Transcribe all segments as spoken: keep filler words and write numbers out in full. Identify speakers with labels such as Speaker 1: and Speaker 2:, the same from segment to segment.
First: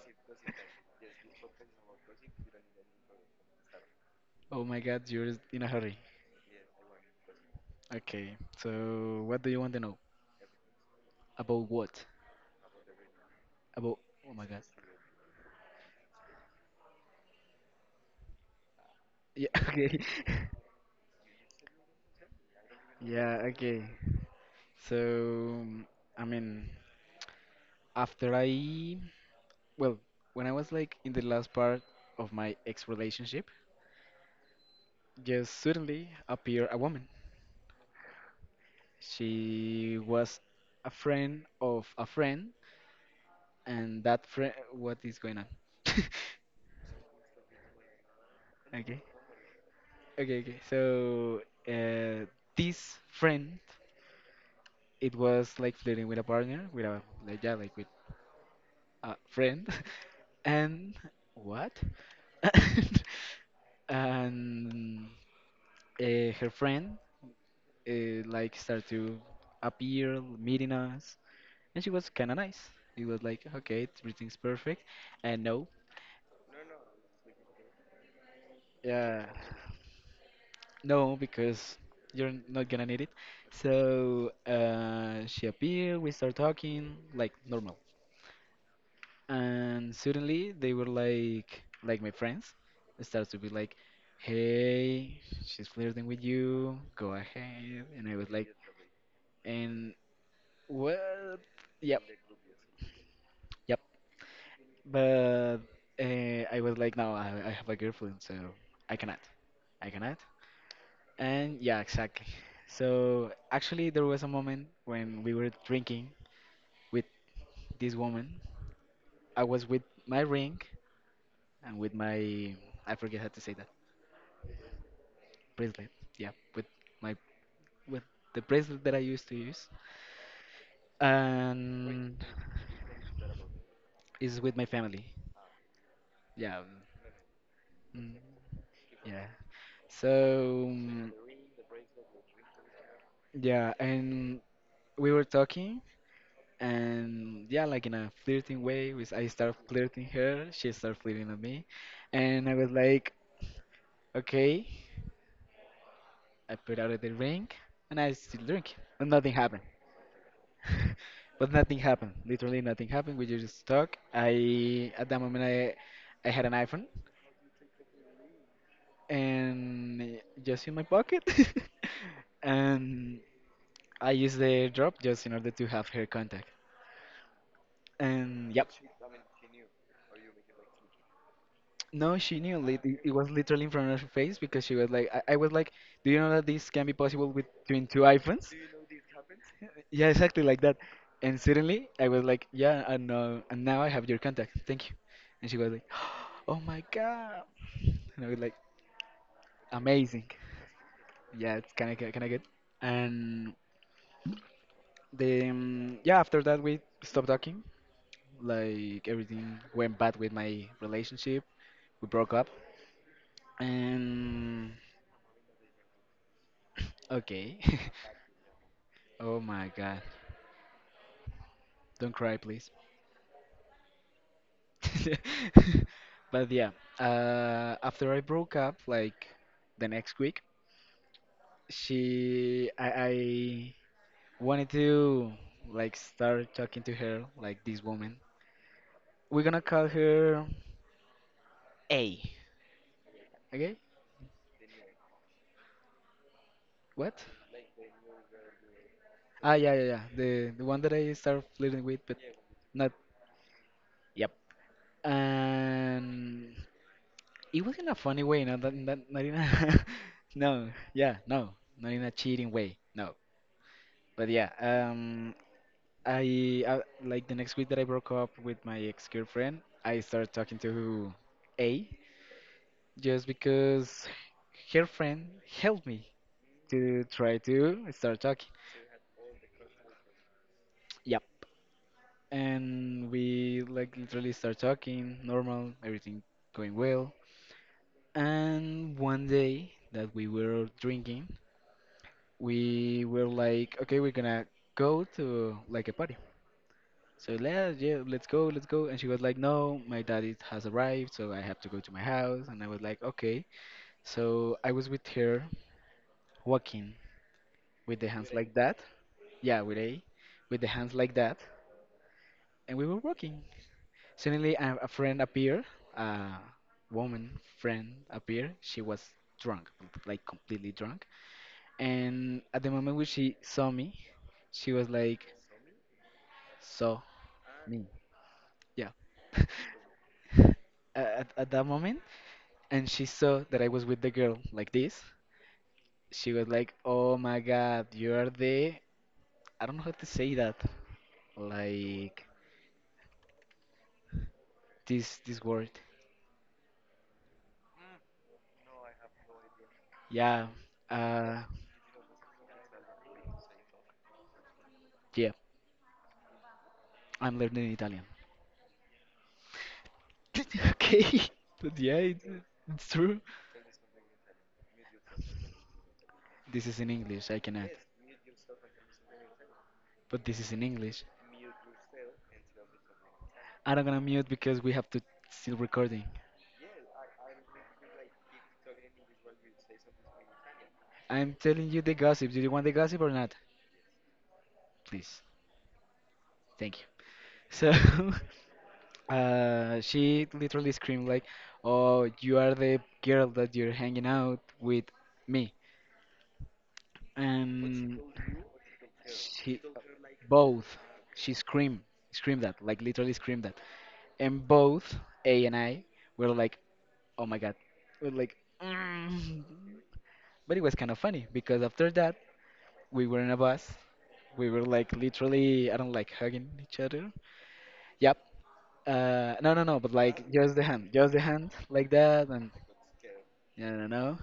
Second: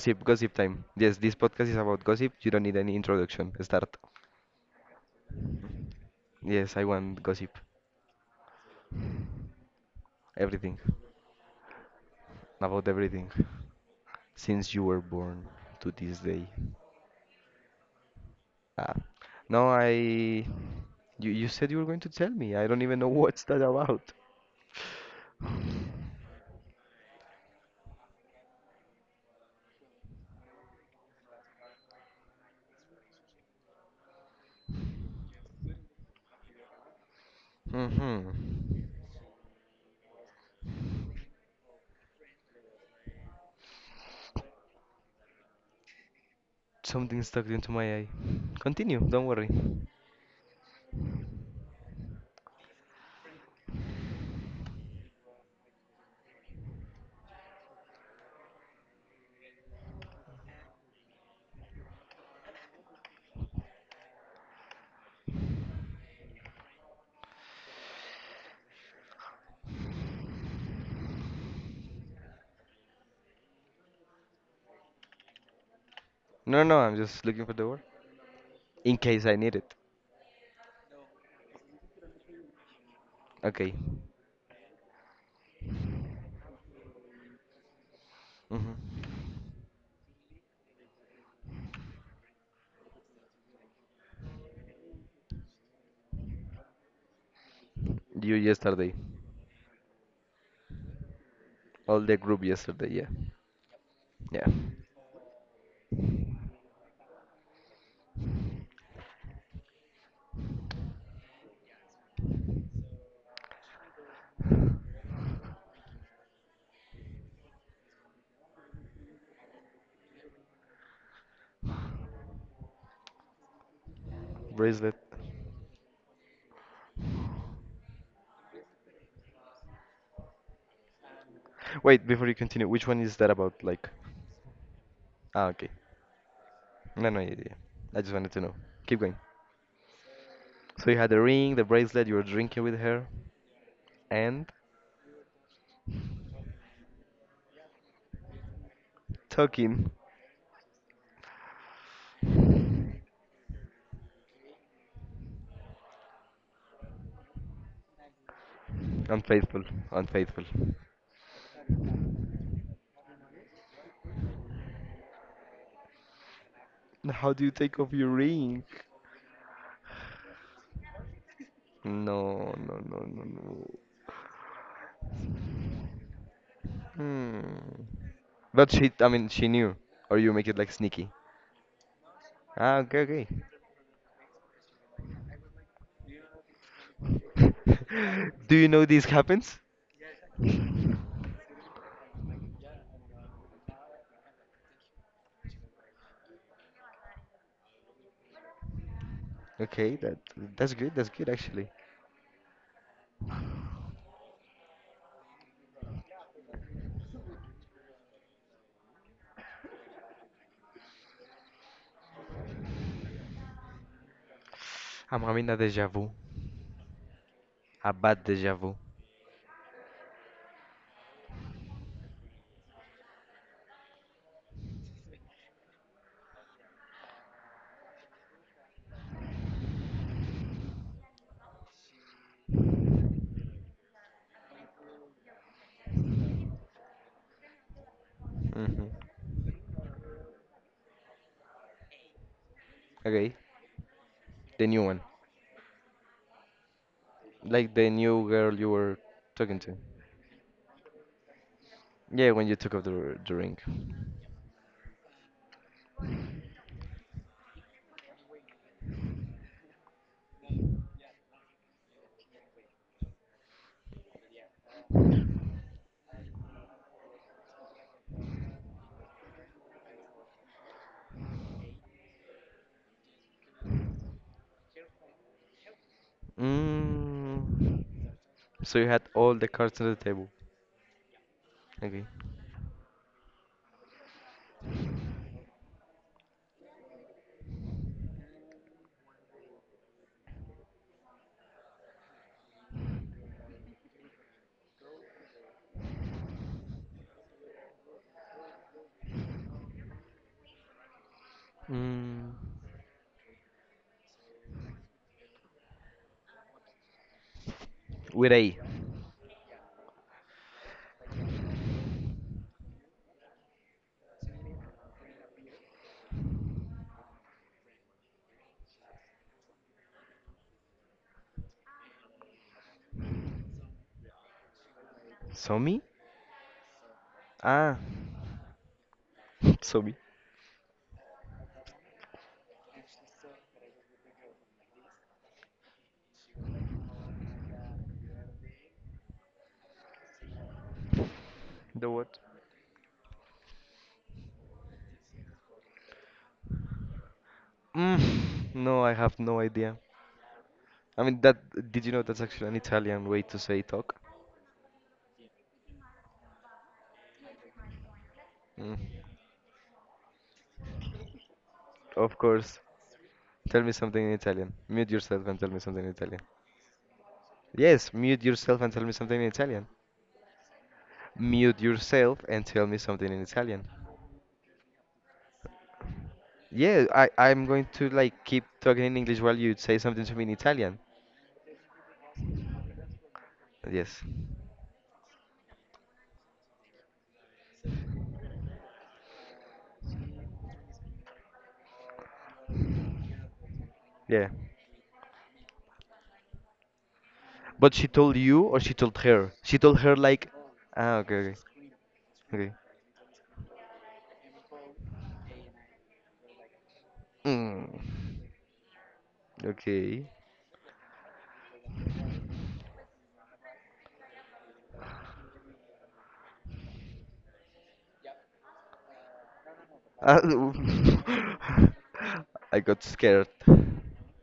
Speaker 1: Gossip, gossip time. Yes, this podcast is about gossip. You don't need any introduction. Start.
Speaker 2: oh my God, you're in a hurry.
Speaker 1: Yes, I want gossip.
Speaker 2: Okay. So, what do you want to know?
Speaker 1: Everything.
Speaker 2: About what?
Speaker 1: About everything.
Speaker 2: About. Oh my God.
Speaker 1: Since you were born to this day. Ah.
Speaker 2: Yeah.
Speaker 1: No, I.
Speaker 2: Okay.
Speaker 1: You, you said you were going to tell me. I don't even know what's
Speaker 2: Yeah.
Speaker 1: that
Speaker 2: Okay.
Speaker 1: about.
Speaker 2: So, I mean, after I, well, when I was like in the last part of my ex relationship, just suddenly appeared a woman.
Speaker 1: Hmm.
Speaker 2: She was a friend of a friend, and that friend. What is going on?
Speaker 1: Something stuck into my eye. Continue,
Speaker 2: Okay.
Speaker 1: don't worry.
Speaker 2: Okay, okay. So uh, this friend, it was like flirting with a partner, with a like yeah, like with a friend, and what? and uh, her friend uh, like started to appear, meeting us, and she was kind of nice. It was like okay, everything's perfect, and no,
Speaker 1: No, no, I'm just looking for the word. In case
Speaker 2: yeah.
Speaker 1: I need it.
Speaker 2: No, because you're not gonna need it.
Speaker 1: Okay.
Speaker 2: So uh, she appeared, we start talking like normal,
Speaker 1: Hmm.
Speaker 2: and suddenly they were like like my friends. Starts to be like, "Hey, she's flirting with you. Go ahead." And I was
Speaker 1: You
Speaker 2: like,
Speaker 1: yesterday.
Speaker 2: "And what?
Speaker 1: All
Speaker 2: Yep,
Speaker 1: the group yesterday, yeah.
Speaker 2: yep."
Speaker 1: Yeah.
Speaker 2: But uh, I was like, "No, I, I have a girlfriend, so I cannot. I cannot. And yeah, exactly. So actually, there was a moment when we were drinking with this woman. I was with my ring and with my, I forget how to say that,
Speaker 1: Bracelet.
Speaker 2: bracelet. Yeah, with my, with the bracelet that I used to use.
Speaker 1: Wait,
Speaker 2: And
Speaker 1: before you continue, which one is that about? Like,
Speaker 2: is with my family.
Speaker 1: ah, okay.
Speaker 2: Yeah. um,
Speaker 1: No, no, yeah, yeah, yeah. I just
Speaker 2: mm,
Speaker 1: wanted to know. Keep going.
Speaker 2: Yeah. So,
Speaker 1: So you had
Speaker 2: mm,
Speaker 1: the ring, the bracelet, you were drinking with her,
Speaker 2: yeah, and
Speaker 1: and
Speaker 2: we were talking and yeah like in a flirting way was I start
Speaker 1: talking.
Speaker 2: flirting her, she started flirting at me, and I was like okay, I put out the ring and I still drink, but nothing happened.
Speaker 1: Unfaithful, unfaithful.
Speaker 2: But nothing happened, literally nothing happened. We just talk. I at that moment i i had an iPhone
Speaker 1: How do you take off your ring?
Speaker 2: and just in my pocket.
Speaker 1: No, no, no,
Speaker 2: And
Speaker 1: no, no.
Speaker 2: I used the drop just in order to have her contact,
Speaker 1: Hmm.
Speaker 2: and yep.
Speaker 1: But she, I mean, she knew. Or you make it like sneaky.
Speaker 2: No, she knew.
Speaker 1: Ah,
Speaker 2: Like,
Speaker 1: okay,
Speaker 2: it it
Speaker 1: okay.
Speaker 2: was literally in front of her face because she was like, I, I was like, do you know that this can be possible with between two iPhones?
Speaker 1: Do you know this happens?
Speaker 2: Yeah, exactly like that. And suddenly I was like, yeah, and uh, and now I have your contact. Thank you. And she was like, oh my God. And I was like,
Speaker 1: Okay, that
Speaker 2: amazing.
Speaker 1: that's good. That's good
Speaker 2: Yeah,
Speaker 1: actually.
Speaker 2: it's kind of kind of good. And then yeah, after that we stopped talking. Like everything went bad with my relationship. We broke up. And
Speaker 1: I'm having a deja vu,
Speaker 2: okay.
Speaker 1: a bad deja vu.
Speaker 2: Oh my God. Don't cry, please. But yeah, uh, after I broke up, like the next week, she, I, I wanted to like start talking to her, like this woman.
Speaker 1: Hmm.
Speaker 2: We're gonna call her A.
Speaker 1: Okay,
Speaker 2: Okay?
Speaker 1: the new one,
Speaker 2: What?
Speaker 1: like the new girl you were
Speaker 2: Ah,
Speaker 1: talking
Speaker 2: yeah,
Speaker 1: to.
Speaker 2: yeah, yeah. The the one that I started flirting with, but
Speaker 1: Yeah, when you took off the,
Speaker 2: not.
Speaker 1: r- the ring.
Speaker 2: Yep. And it was in a funny way, not that, not, not in a. No, yeah, no, not in a cheating way. No. But yeah, um, I uh, like the next week that I broke up with my ex-girlfriend, I started talking to A just because her friend helped me to try
Speaker 1: Mm.
Speaker 2: to start talking.
Speaker 1: So you had all the cards on the table.
Speaker 2: Yep.
Speaker 1: Okay.
Speaker 2: And we like literally start talking, normal, everything going well. And one day that we were drinking, we were like, okay, we're gonna go to like a party. So yeah, yeah, let's go, let's go. And she was like, no, my daddy has arrived, so I have to go to my
Speaker 1: Mm.
Speaker 2: house. And I was like, okay. So I was with her walking with the
Speaker 1: With
Speaker 2: hands like
Speaker 1: A.
Speaker 2: that. Yeah, with A, with the hands like that. And we were walking. Suddenly, a, a friend appeared, a woman friend appeared. She was drunk, like completely drunk. And at the moment when she saw me, she was like,
Speaker 1: Somi?
Speaker 2: saw
Speaker 1: Ah,
Speaker 2: me. Yeah.
Speaker 1: Somi.
Speaker 2: at, at that moment, and she saw that I was with the girl like this, she was like, "Oh my God, you're the I don't know how to say that,
Speaker 1: The what?
Speaker 2: like this this word."
Speaker 1: Mm. No, I have no idea.
Speaker 2: Yeah,
Speaker 1: I mean
Speaker 2: uh,
Speaker 1: that. Did you know that's actually an Italian way to say talk?
Speaker 2: yeah, I'm learning Italian.
Speaker 1: Mm.
Speaker 2: Okay, but yeah,
Speaker 1: Of
Speaker 2: it,
Speaker 1: course.
Speaker 2: it's true.
Speaker 1: Tell me something in Italian. Mute yourself and tell me something in Italian.
Speaker 2: This is in English. I cannot.
Speaker 1: Yes, mute yourself and tell me something in Italian.
Speaker 2: But this is in English.
Speaker 1: Mute yourself and tell me something in Italian.
Speaker 2: I'm gonna mute because we have to still recording.
Speaker 1: Yeah, I, I'm going to like keep talking in English while you say something to me in Italian.
Speaker 2: I'm telling you the gossip. Do you want the gossip or not?
Speaker 1: Yes.
Speaker 2: Please. Thank you. So Uh, she literally screamed like, "Oh, you are the girl that you're hanging
Speaker 1: Yeah.
Speaker 2: out with me."
Speaker 1: But she
Speaker 2: And
Speaker 1: told you or she told her? She
Speaker 2: she
Speaker 1: told her like
Speaker 2: both
Speaker 1: ah, okay,
Speaker 2: She
Speaker 1: okay.
Speaker 2: screamed, screamed
Speaker 1: Okay.
Speaker 2: that like literally screamed that. And both A and I were like oh my God.
Speaker 1: Mm.
Speaker 2: We're like "Mm."
Speaker 1: Okay.
Speaker 2: But it was kind of funny because after that we were in a bus. We were like literally, I don't, like hugging each other, yep. uh no no no But
Speaker 1: Ah,
Speaker 2: like just the hand, just the hand like that. And
Speaker 1: I got scared.
Speaker 2: I don't know.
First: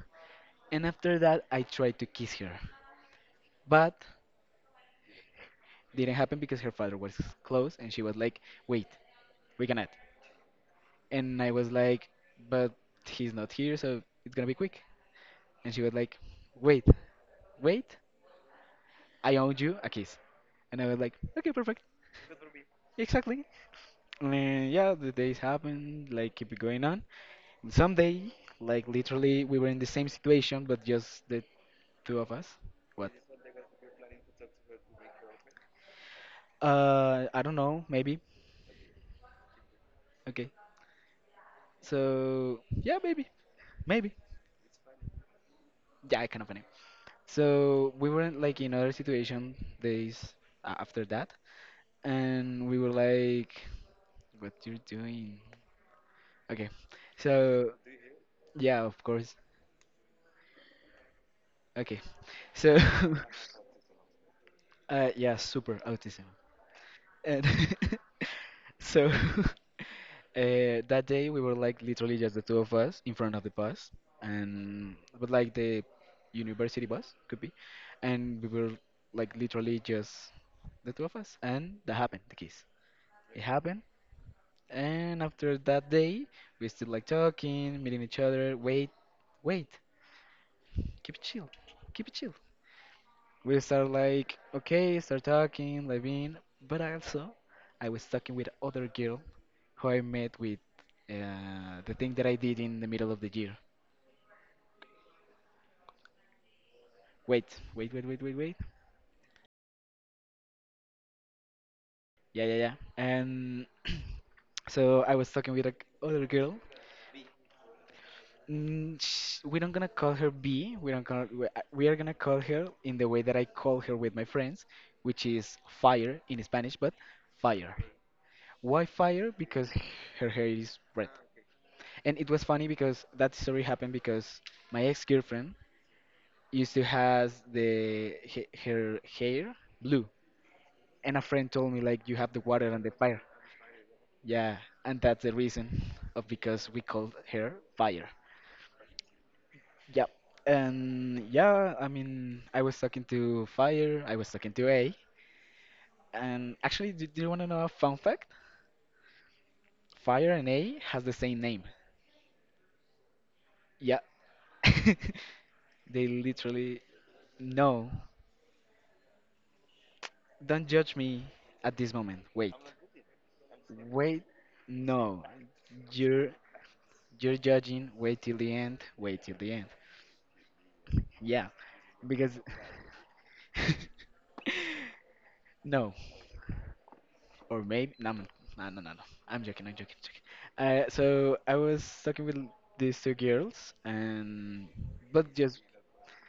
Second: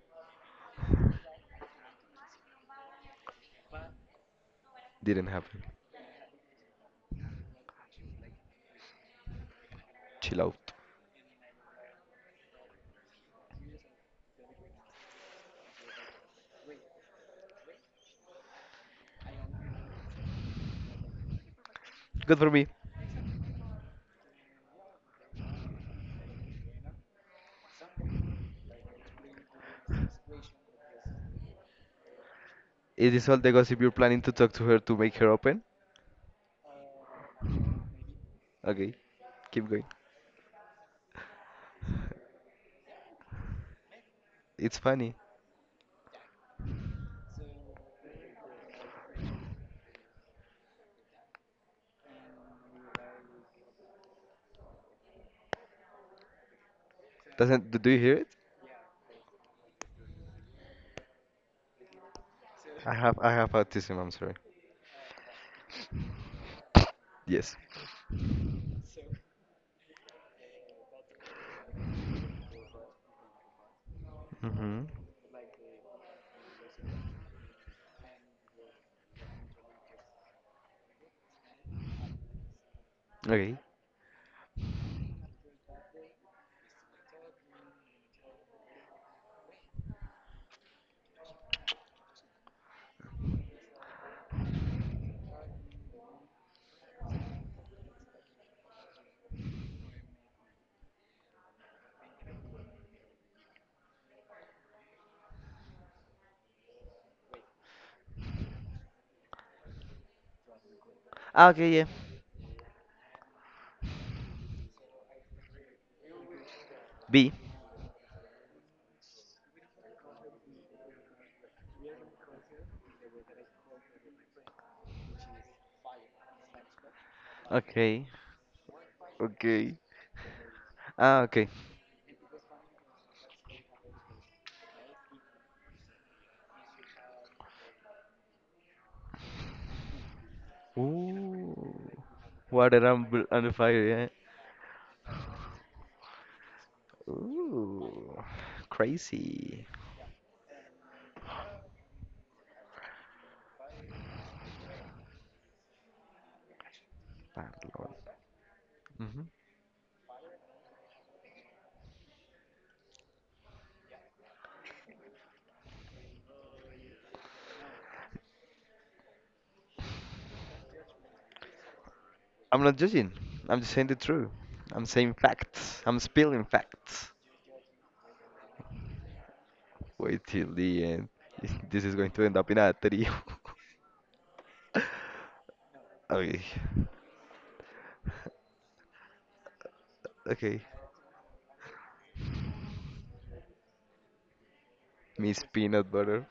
Speaker 2: And after that, I tried to kiss her, but
Speaker 1: Didn't happen.
Speaker 2: didn't happen because her father was close, and she was like, "Wait, we cannot."
Speaker 1: Chill out.
Speaker 2: And I was like, "But he's not here, so it's gonna be quick." And she was like, "Wait, wait, I owe you a kiss." And I was like, "Okay, perfect,
Speaker 1: Good for me.
Speaker 2: exactly." And yeah, the days happened, like keep it going on. And someday, like literally, we were in the same situation, but just the two of us. What?
Speaker 1: Is this all the gossip you're planning to talk to her to make her open?
Speaker 2: Uh, I don't know. Maybe.
Speaker 1: Okay, keep going.
Speaker 2: Okay. So yeah, maybe, maybe.
Speaker 1: It's funny.
Speaker 2: Yeah, I kind of name. So we were in, like in other situation days a- after that, and we were like, "What you're doing?" Okay.
Speaker 1: Doesn't
Speaker 2: So
Speaker 1: do do you hear it?
Speaker 2: yeah, of course. Okay. So
Speaker 1: I have I have autism. I'm sorry.
Speaker 2: uh, yeah, super autism. And
Speaker 1: Yes.
Speaker 2: so uh, that day we were like literally just the two of us in front of the bus,
Speaker 1: Mm-hmm.
Speaker 2: and but like the university bus could be, and we were like literally just the two of us, and that happened, the kiss. It
Speaker 1: Okay.
Speaker 2: happened, and after that day, we still like talking, meeting each other. Wait, wait, keep it chill, keep it chill. We start like okay, start talking, living, but also I was talking with other girl who I met with uh, the thing that I did in the middle of the year. Wait, wait, wait, wait, wait, wait.
Speaker 1: Ah, okay. Yeah.
Speaker 2: Yeah, yeah, yeah. And so I was talking with a g- other girl.
Speaker 1: B.
Speaker 2: Mm, sh we don't gonna call her B. We don't call. We uh, we are gonna call her in the way that I call her with my friends, which is fire in Spanish, but fire.
Speaker 1: Okay.
Speaker 2: Why fire? Because
Speaker 1: Okay.
Speaker 2: her hair is red.
Speaker 1: Ah, okay.
Speaker 2: And it was funny because that story happened because my ex-girlfriend used to has the he- her hair blue. And a friend
Speaker 1: Ooh.
Speaker 2: told me like you have the water on
Speaker 1: Water
Speaker 2: the
Speaker 1: and,
Speaker 2: fire.
Speaker 1: bl- and fire. Yeah.
Speaker 2: Yeah, and that's the reason of because we called her fire.
Speaker 1: Ooh. Crazy.
Speaker 2: Yep. And yeah, I mean, I was talking to Fire, I was talking to A. And actually, do, do you want to know a fun fact?
Speaker 1: Mm-hmm.
Speaker 2: Fire and A has the same name. Yeah. They literally. No. Don't judge me at this moment. Wait.
Speaker 1: I'm not judging. I'm just saying the
Speaker 2: Wait.
Speaker 1: truth. I'm saying
Speaker 2: No.
Speaker 1: facts. I'm
Speaker 2: You're
Speaker 1: spilling facts.
Speaker 2: you're judging. Wait till the end. Wait till the end.
Speaker 1: Wait till the end.
Speaker 2: Yeah,
Speaker 1: This is going to end
Speaker 2: because
Speaker 1: up in a trio.
Speaker 2: no,
Speaker 1: Okay.
Speaker 2: or maybe no, no, no, no, no. No. I'm joking. I'm joking. Joking.
Speaker 1: Okay.
Speaker 2: Uh, so I was talking with these two girls, and but
Speaker 1: Miss
Speaker 2: just
Speaker 1: Peanut Butter.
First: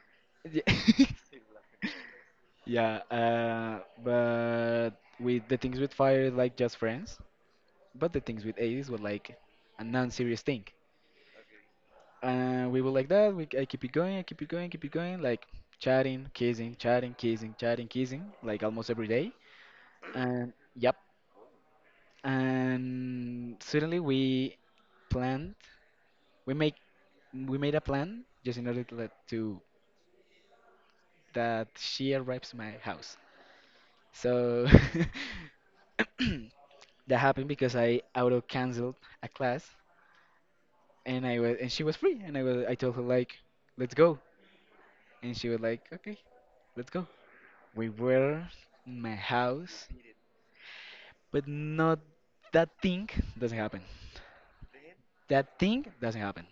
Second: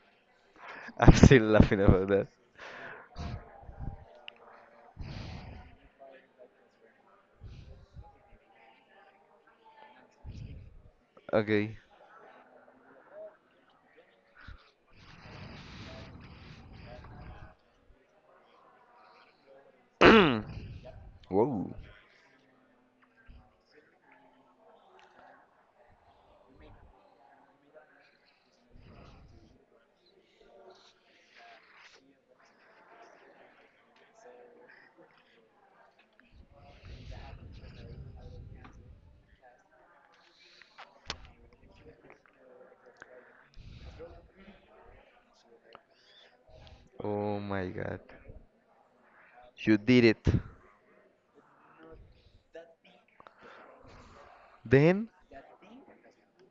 Speaker 1: I'm still laughing about that.
Speaker 2: yeah, uh, but with the things with fire, like just friends. But the things with Ace were like a non-serious thing.
Speaker 1: Okay.
Speaker 2: Uh, we were like that. We I keep it going. I keep it going. Keep it going. Like chatting, kissing, chatting, kissing, chatting, kissing. Like almost every day. And yep.
Speaker 1: Whoa.
Speaker 2: And suddenly we planned we make we made a plan just in order to, let, to that she arrives my house, so that happened because I auto canceled a class, and I was and she was free, and I was, I told her like let's go, and she was like okay, let's go.
Speaker 1: Oh my
Speaker 2: We
Speaker 1: god.
Speaker 2: were in my
Speaker 1: You
Speaker 2: house,
Speaker 1: did it.
Speaker 2: but not that thing doesn't happen.
Speaker 1: Then?
Speaker 2: That thing doesn't happen.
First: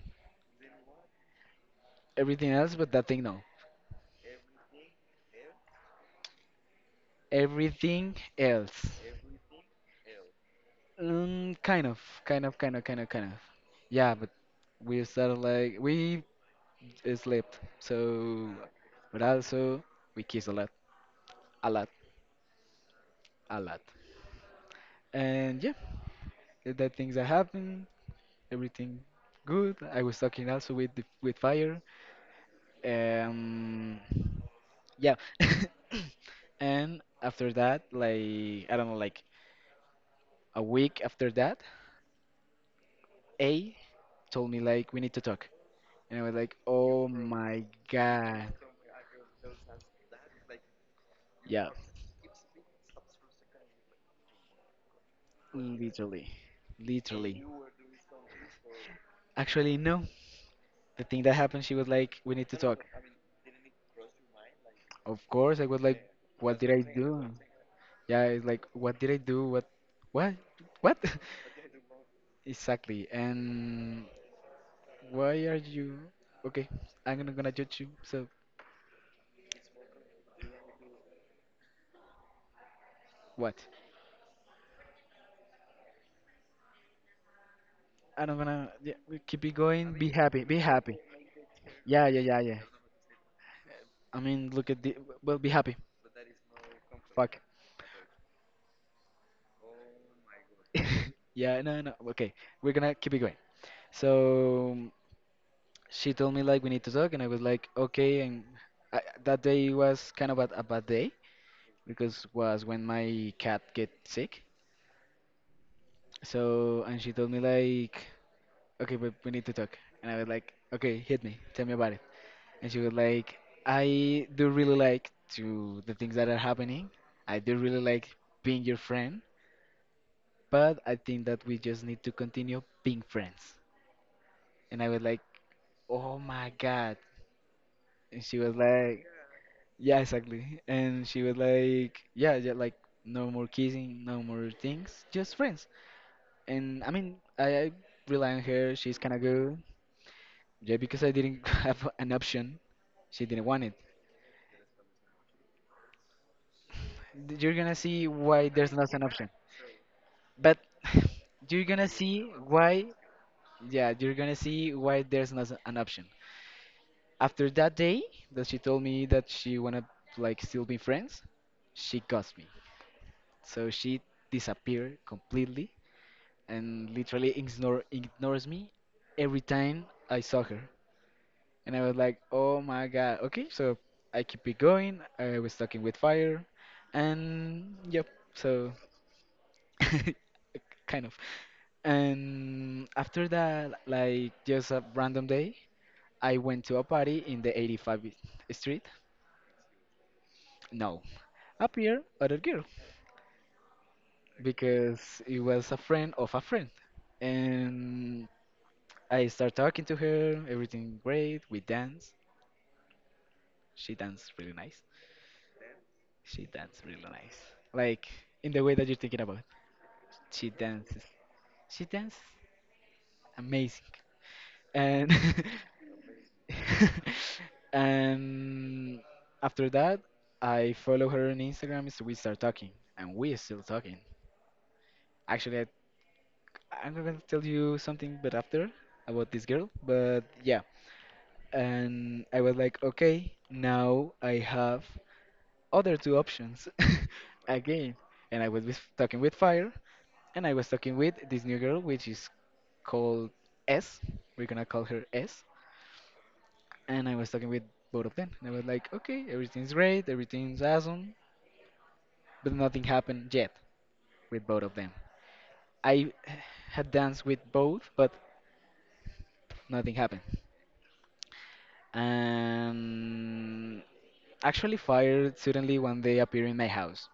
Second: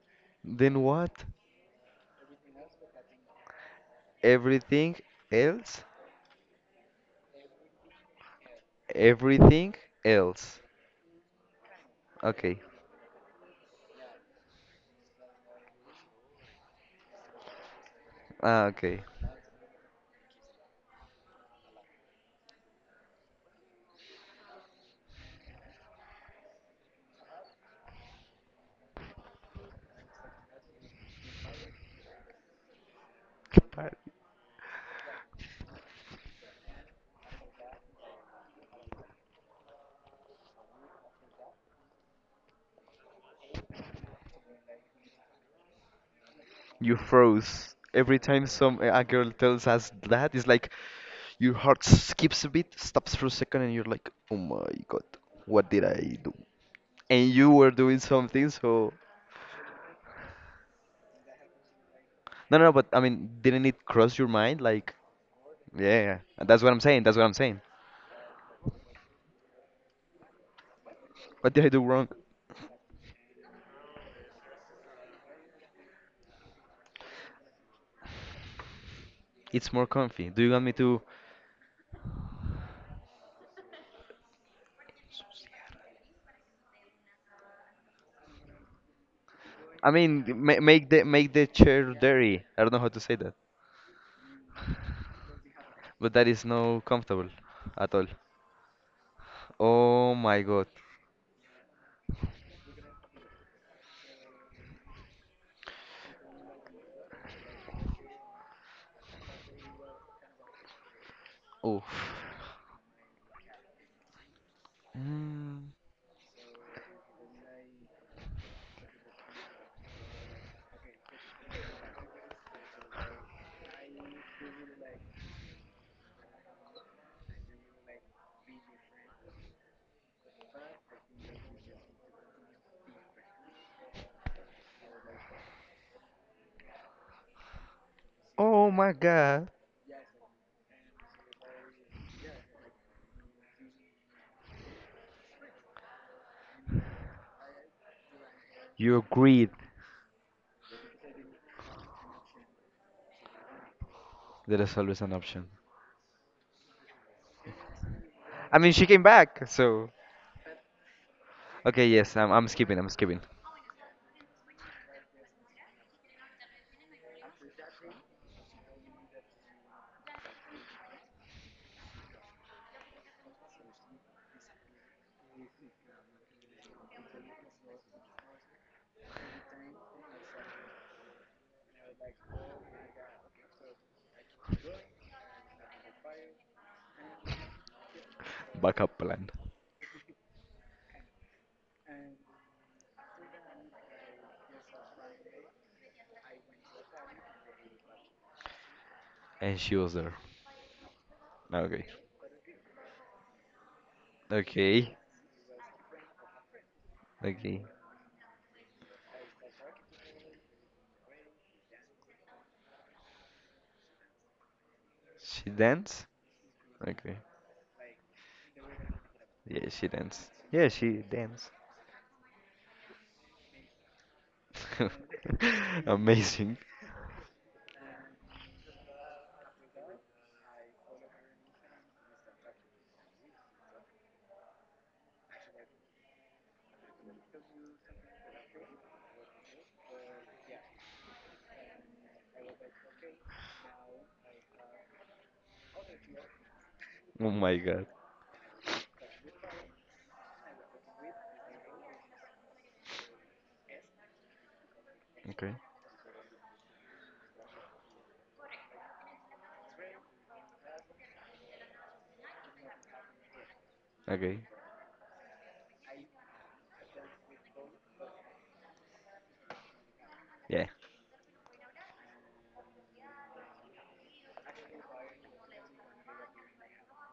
Speaker 1: Then what?
Speaker 2: Everything else but that thing no.
Speaker 1: Everything else?
Speaker 2: Everything else.
Speaker 1: Everything else.
Speaker 2: Mm, kind of, kind of,
Speaker 1: Okay.
Speaker 2: kind of, kind of, kind of. Yeah, but we started like we slept. So,
Speaker 1: Ah, okay.
Speaker 2: but also we kiss a lot, a lot, a lot. And yeah, th- that things that happened, everything good. I was talking also with the, with fire.
Speaker 1: But
Speaker 2: Um, yeah. And after that, like I don't know, like a week after that, A told me like we need to talk. And I was like,
Speaker 1: you
Speaker 2: "Oh my
Speaker 1: froze. Every time
Speaker 2: God."
Speaker 1: some a girl tells us that, it's like, your
Speaker 2: Yeah.
Speaker 1: heart skips a bit, stops for a second, and you're like, oh my god, what did I
Speaker 2: Literally.
Speaker 1: do? And
Speaker 2: Literally.
Speaker 1: you were doing something, so.
Speaker 2: Actually, no. The thing that happened, she was like, "We need
Speaker 1: No,
Speaker 2: to
Speaker 1: no, no,
Speaker 2: talk."
Speaker 1: but I mean, didn't it cross your mind? Like,
Speaker 2: Of course, I was
Speaker 1: yeah, yeah,
Speaker 2: like,
Speaker 1: yeah,
Speaker 2: "What
Speaker 1: that's
Speaker 2: did
Speaker 1: what I'm
Speaker 2: I
Speaker 1: saying, that's what
Speaker 2: do?"
Speaker 1: I'm saying.
Speaker 2: Yeah, it's like, "What did I do? What? What? What?"
Speaker 1: What did I do wrong?
Speaker 2: Exactly. And why are you? Okay, I'm gonna gonna judge you. So
Speaker 1: It's more comfy. Do you want me to.
Speaker 2: what? I don't gonna yeah, we keep it
Speaker 1: I
Speaker 2: going. Be
Speaker 1: mean,
Speaker 2: happy. Be
Speaker 1: ma make
Speaker 2: happy.
Speaker 1: the make the chair
Speaker 2: Yeah, yeah, yeah,
Speaker 1: dirty.
Speaker 2: yeah.
Speaker 1: I don't know how to say that.
Speaker 2: I mean, look at the. Well, be happy.
Speaker 1: But that is no comfortable
Speaker 2: Fuck.
Speaker 1: at all. Oh my god.
Speaker 2: Yeah, no, no. Okay, we're gonna keep it going. So she told me like we need to talk, and I was like okay. And I, that day was kind of a, a bad day
Speaker 1: Oof.
Speaker 2: because was when my cat get sick.
Speaker 1: Mm.
Speaker 2: So and she told me like okay, but we need to talk, and I was like okay, hit me, tell me about it. And she was like, I do really like to the things that are happening. I do really like being your friend, but I think that we just need to continue being friends. And I was like, oh my god. And she was
Speaker 1: Oh my
Speaker 2: like,
Speaker 1: god.
Speaker 2: yeah, exactly. And she was like, yeah, yeah, like no more kissing, no more things, just friends. And I mean, I, I rely on her.
Speaker 1: You
Speaker 2: She's kind of
Speaker 1: agreed.
Speaker 2: good. Yeah, because I didn't have an option. She didn't want it.
Speaker 1: There is always an option.
Speaker 2: D- You're gonna see why
Speaker 1: I mean,
Speaker 2: there's
Speaker 1: she
Speaker 2: not an
Speaker 1: came
Speaker 2: option.
Speaker 1: back, so.
Speaker 2: But you're
Speaker 1: Okay,
Speaker 2: gonna
Speaker 1: yes,
Speaker 2: see
Speaker 1: I'm, I'm skipping,
Speaker 2: why.
Speaker 1: I'm skipping.
Speaker 2: Yeah, you're gonna see why there's not an option. After that day that she told me that she wanna like still be friends, she ghosted me. So she disappeared completely and literally ignore, ignores me every time I saw her. And I was like, oh my god. Okay, so I keep it going. I was talking with fire. And yep, so
Speaker 1: Backup plan.
Speaker 2: kind of. And after that, like just a random day, I went to a party in the eighty-fifth street.
Speaker 1: And she was there.
Speaker 2: No,
Speaker 1: Okay.
Speaker 2: appeared other girl
Speaker 1: Okay.
Speaker 2: because it was a friend of a friend.
Speaker 1: Okay.
Speaker 2: And I start talking to her, everything great, we dance. She danced really nice.
Speaker 1: She danced?
Speaker 2: She danced really
Speaker 1: Okay.
Speaker 2: nice. Like in the way that you're thinking about.
Speaker 1: Yeah, she danced.
Speaker 2: She
Speaker 1: Yeah, she
Speaker 2: dances.
Speaker 1: danced.
Speaker 2: She dances amazing. And
Speaker 1: Amazing.
Speaker 2: and after that, I follow her on Instagram, so we start talking, and we are still talking. Actually, I, I'm not gonna tell you something, but after about this girl, but yeah. And I was like, okay, now I have other two options
Speaker 1: Oh my god.
Speaker 2: again. And I was with, talking with Fire, and I was talking with this new girl, which is called S. We're gonna call her S.
Speaker 1: Okay.
Speaker 2: And I was talking with both of them, and I was like, okay, everything's great, everything's awesome, but nothing happened yet
Speaker 1: Okay.
Speaker 2: with both of them. I had danced with both, but nothing happened.
Speaker 1: Yeah.
Speaker 2: And actually, Fire suddenly one day appeared in my house.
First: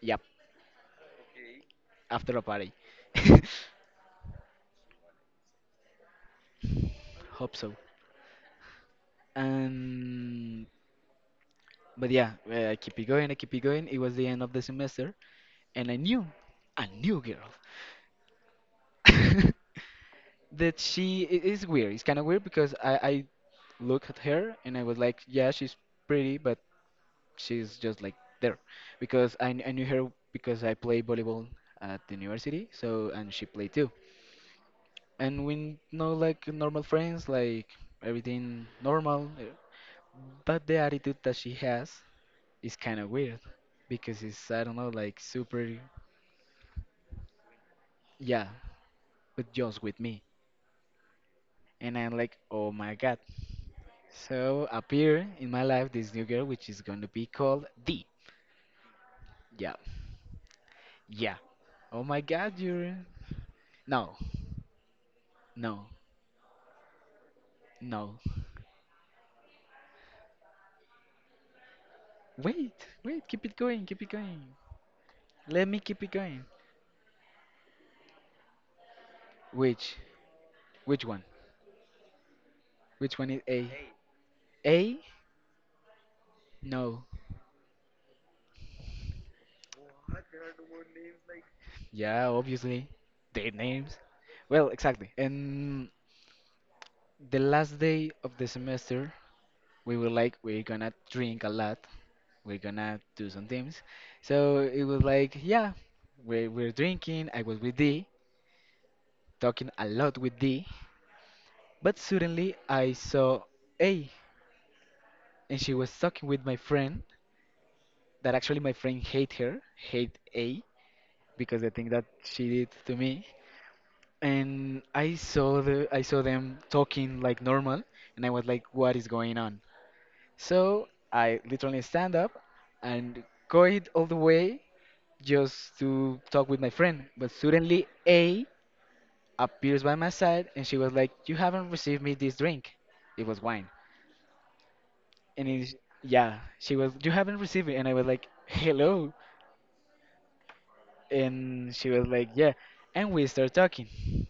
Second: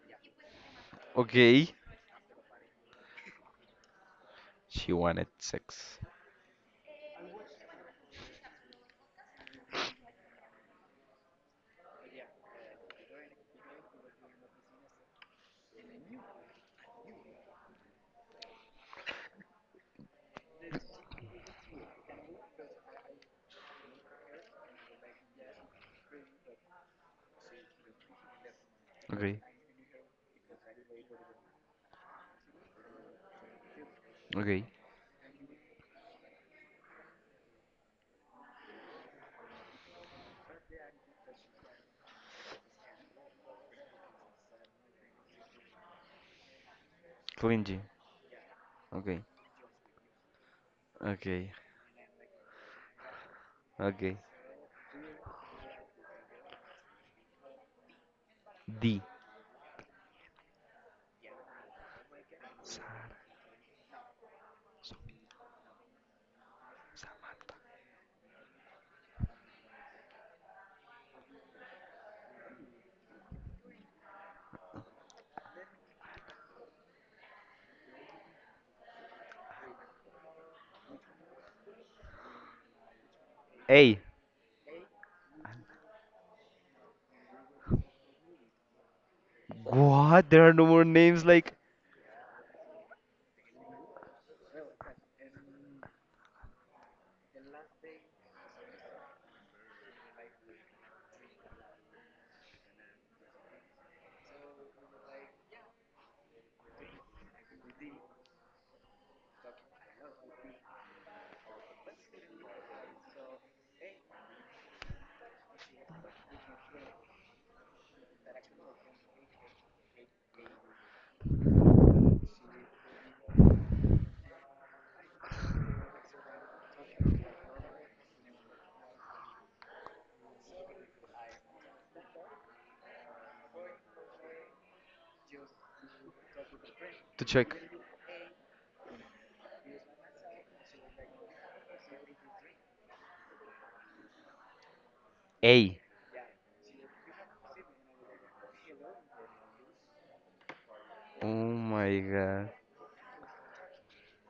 Speaker 2: Yep,
Speaker 1: Okay.
Speaker 2: after a party.
Speaker 1: She wanted sex.
Speaker 2: Hope so. Um, but yeah, uh, I keep it going, I keep it going. It was the end of the semester, and I knew a new girl that she it is weird. It's kind of weird because I I look at her and I was like, yeah, she's pretty, but she's just like there because
Speaker 1: Okay.
Speaker 2: I kn- I knew her because I play volleyball at the university, so and she played too,
Speaker 1: Okay.
Speaker 2: and we know like normal friends, like everything normal, uh, but the attitude that she has. It's kind of weird because it's, I don't know, like super,
Speaker 1: Clingy.
Speaker 2: yeah,
Speaker 1: Okay.
Speaker 2: but just with me.
Speaker 1: Okay.
Speaker 2: And I'm like, oh my god.
Speaker 1: Okay.
Speaker 2: So appear in my life this new girl, which is gonna be called D.
Speaker 1: D.
Speaker 2: Yeah, yeah. Oh my god, you're.
Speaker 1: Sarah.
Speaker 2: No, no,
Speaker 1: Samantha.
Speaker 2: no. Wait, wait, keep it going, keep it going. Let me keep it going. Which? Which one? Which one is A?
Speaker 1: Hey,
Speaker 2: A? No.
Speaker 1: what? There are no more names like
Speaker 2: Yeah, obviously. Their names. Well, exactly. And the last day of the semester we were like we're gonna drink a lot, we're gonna do some things, so it was like yeah, we we're drinking. I was with D, talking a lot with D, but suddenly I saw A, and she was talking with my friend, that actually my friend hate her, hate A, because the thing that she did to me. And I saw the I saw them talking like normal, and I was like, what is going on? So I literally stand up and go it all the way just to talk with my friend.
Speaker 1: to
Speaker 2: But
Speaker 1: check.
Speaker 2: suddenly A appears by my side and she was like, you haven't received me this drink. It was wine. And it,
Speaker 1: A.
Speaker 2: yeah, she was, you haven't received it. And I was like, hello.
Speaker 1: Oh
Speaker 2: And she
Speaker 1: my
Speaker 2: was like,
Speaker 1: god.
Speaker 2: yeah. And we start talking.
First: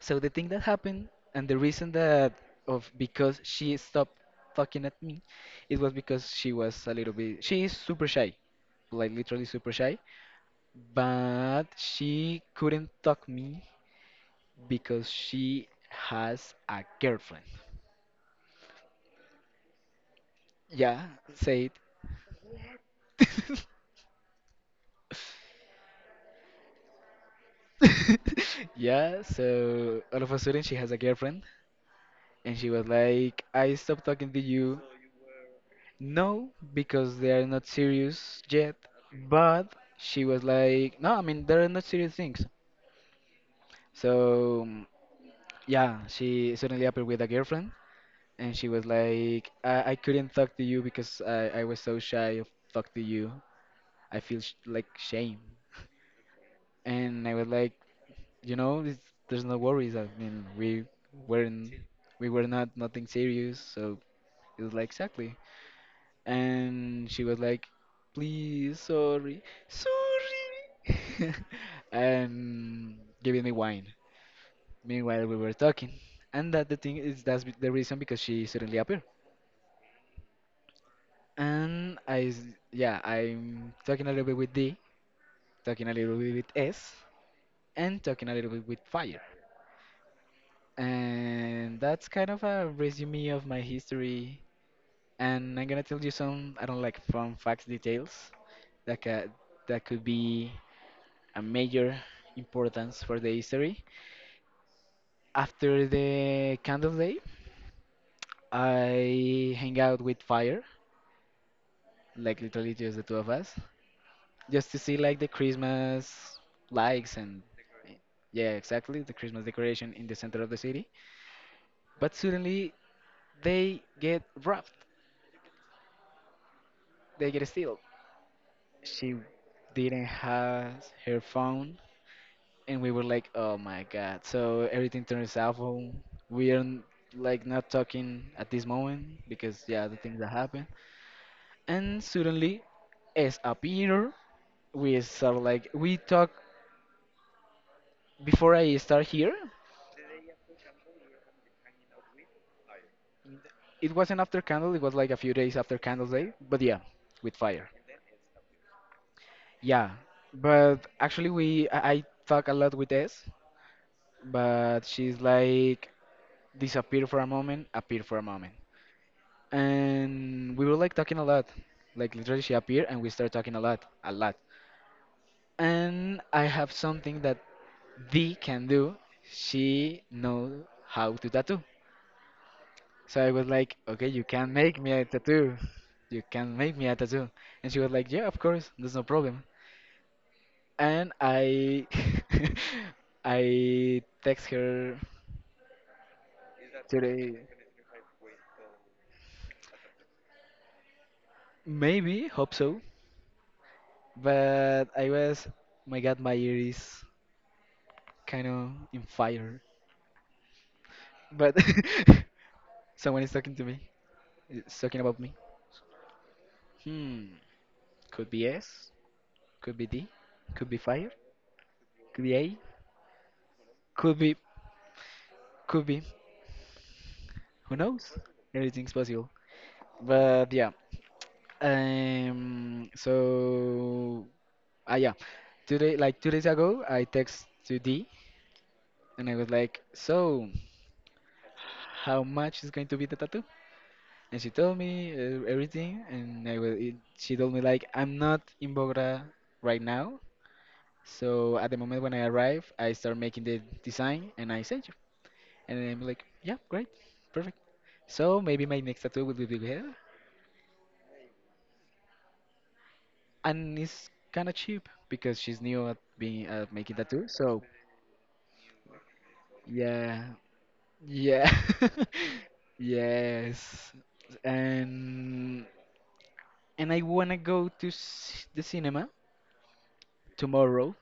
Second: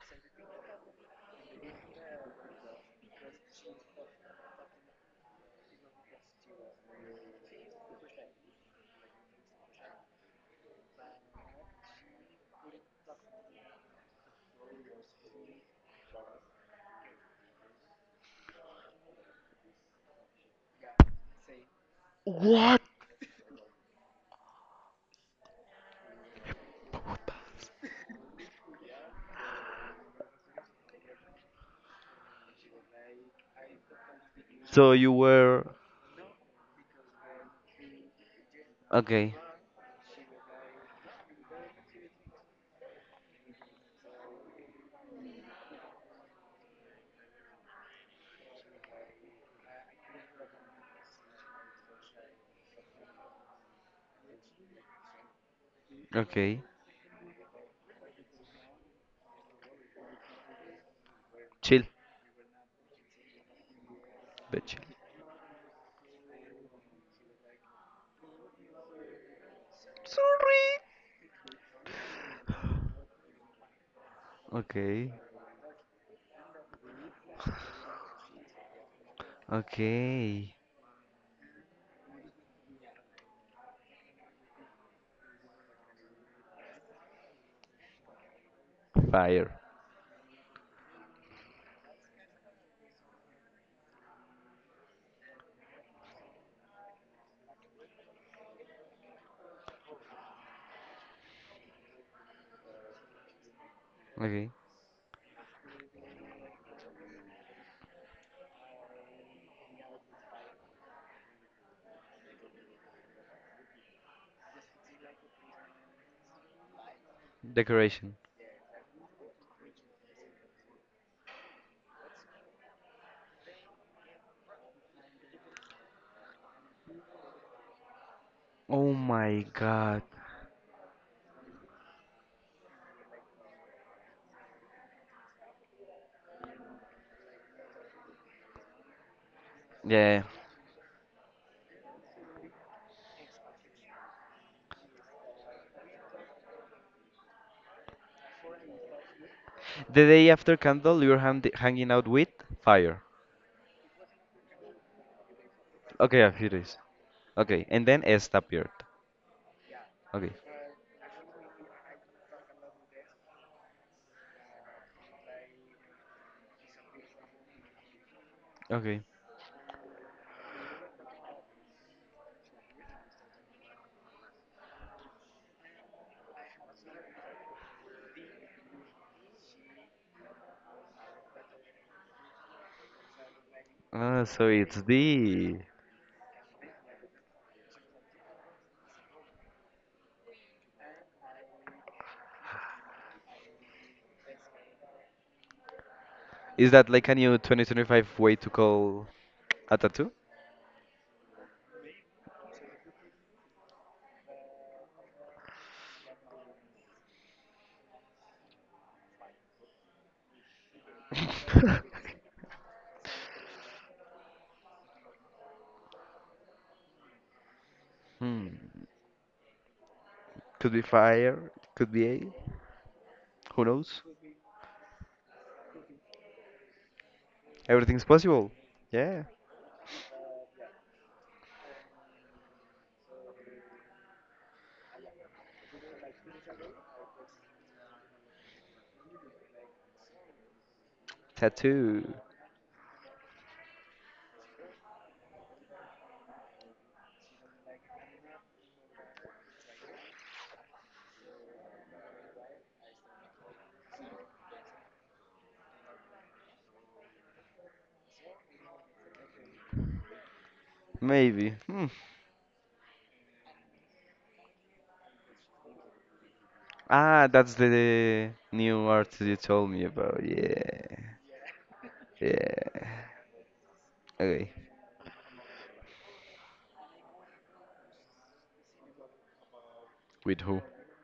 Speaker 2: So the thing that happened and the reason that of because she stopped talking at me, it was because she was a little bit she is super shy, like literally super shy, but she couldn't talk me because she has a girlfriend. Yeah, say it.
Speaker 1: What?
Speaker 2: Yeah, so all of a sudden she has a girlfriend and she was like, I stopped talking to you,
Speaker 1: So you were
Speaker 2: no, because they are not serious yet.
Speaker 1: okay,
Speaker 2: But she was like, no, I mean, they're not serious things. So, mm, yeah, she suddenly appeared with a girlfriend, and she was like, I, I couldn't talk to you because I, I was so shy of talk to you. I feel sh like shame.
Speaker 1: okay.
Speaker 2: And I was like, you know, it's, there's no worries. I mean, we weren't,
Speaker 1: Chill,
Speaker 2: we were not nothing serious. So it
Speaker 1: but
Speaker 2: was
Speaker 1: chill.
Speaker 2: like, exactly. And she was like, "Please, sorry, sorry,"
Speaker 1: Sorry.
Speaker 2: and giving me wine.
Speaker 1: Okay,
Speaker 2: Meanwhile, we were talking, and that the thing is that's the reason because she suddenly appeared.
Speaker 1: okay.
Speaker 2: And I, s- yeah, I'm talking a little bit with D, talking a little bit with S, and talking a little bit with Fire.
Speaker 1: Fire.
Speaker 2: And that's kind of a resume of my history. And I'm gonna tell you some, I don't like fun facts details that ca that could be a major importance for the history.
Speaker 1: Okay.
Speaker 2: After the candle day, I hang out with fire, like literally just the two of us, just to see like the Christmas lights and
Speaker 1: Decoration.
Speaker 2: yeah, exactly the Christmas decoration in the center of the city. But suddenly they get robbed. They get steal.
Speaker 1: Oh
Speaker 2: She
Speaker 1: my god.
Speaker 2: didn't have her phone. And we were like, "Oh my God!" So everything turns awful. We are n- like not talking at this moment because yeah, the things
Speaker 1: Yeah.
Speaker 2: that happen. And suddenly, as appear, we start like we talk before I start here.
Speaker 1: The day after candle, you're hand hanging out with fire.
Speaker 2: It wasn't after Candle. It was like a few days after Candle's
Speaker 1: Okay, yeah,
Speaker 2: Day.
Speaker 1: here it
Speaker 2: But
Speaker 1: is.
Speaker 2: yeah, with
Speaker 1: Okay,
Speaker 2: fire.
Speaker 1: and then S appeared.
Speaker 2: Yeah,
Speaker 1: Okay,
Speaker 2: but actually we I, I talk a lot with S, but she's like disappear for a moment, appear for a moment.
Speaker 1: okay.
Speaker 2: And we were like talking a lot. Like literally, she appeared and we started talking a lot, a lot. And I have something that Dee can do. She knows how to tattoo. So I was like, okay,
Speaker 1: Ah,
Speaker 2: you
Speaker 1: so
Speaker 2: can make
Speaker 1: it's
Speaker 2: me a
Speaker 1: D.
Speaker 2: tattoo. You can make me a tattoo. And she was like, yeah, of course, there's no problem. And I, I text her
Speaker 1: Is that like a new
Speaker 2: today.
Speaker 1: twenty twenty-five way to call a tattoo?
Speaker 2: Maybe, hope so. But I was, "Oh my God, my ear is kind of in fire, but someone is talking to me. It's talking about me. Hmm. Could be
Speaker 1: Hmm.
Speaker 2: S. Could be D. Could
Speaker 1: Could
Speaker 2: be
Speaker 1: be
Speaker 2: fire.
Speaker 1: fire, could be A.
Speaker 2: Could be A.
Speaker 1: Who knows?
Speaker 2: Could be. Could be. Who
Speaker 1: Everything's
Speaker 2: knows?
Speaker 1: possible.
Speaker 2: Everything's
Speaker 1: Yeah.
Speaker 2: possible. But yeah. Um. So. Ah yeah. Today, like two days ago, I text to D, and I was like, "So,
Speaker 1: Tattoo.
Speaker 2: how much is going to be the tattoo?" And she told me uh, everything, and I will. It, she told me like I'm not in Bogota right now, so at the moment when I arrive, I start making the design and I send you. And I'm like, yeah, great, perfect. So maybe my next tattoo will be big hair,
Speaker 1: Maybe. Hmm.
Speaker 2: and it's kind of cheap because she's new at being at making tattoo.
Speaker 1: Ah, that's
Speaker 2: So
Speaker 1: the new artist you told me about.
Speaker 2: yeah,
Speaker 1: Yeah.
Speaker 2: yeah,
Speaker 1: Yeah.
Speaker 2: yes,
Speaker 1: Okay.
Speaker 2: and and I wanna go to s the cinema
Speaker 1: With who?
Speaker 2: tomorrow.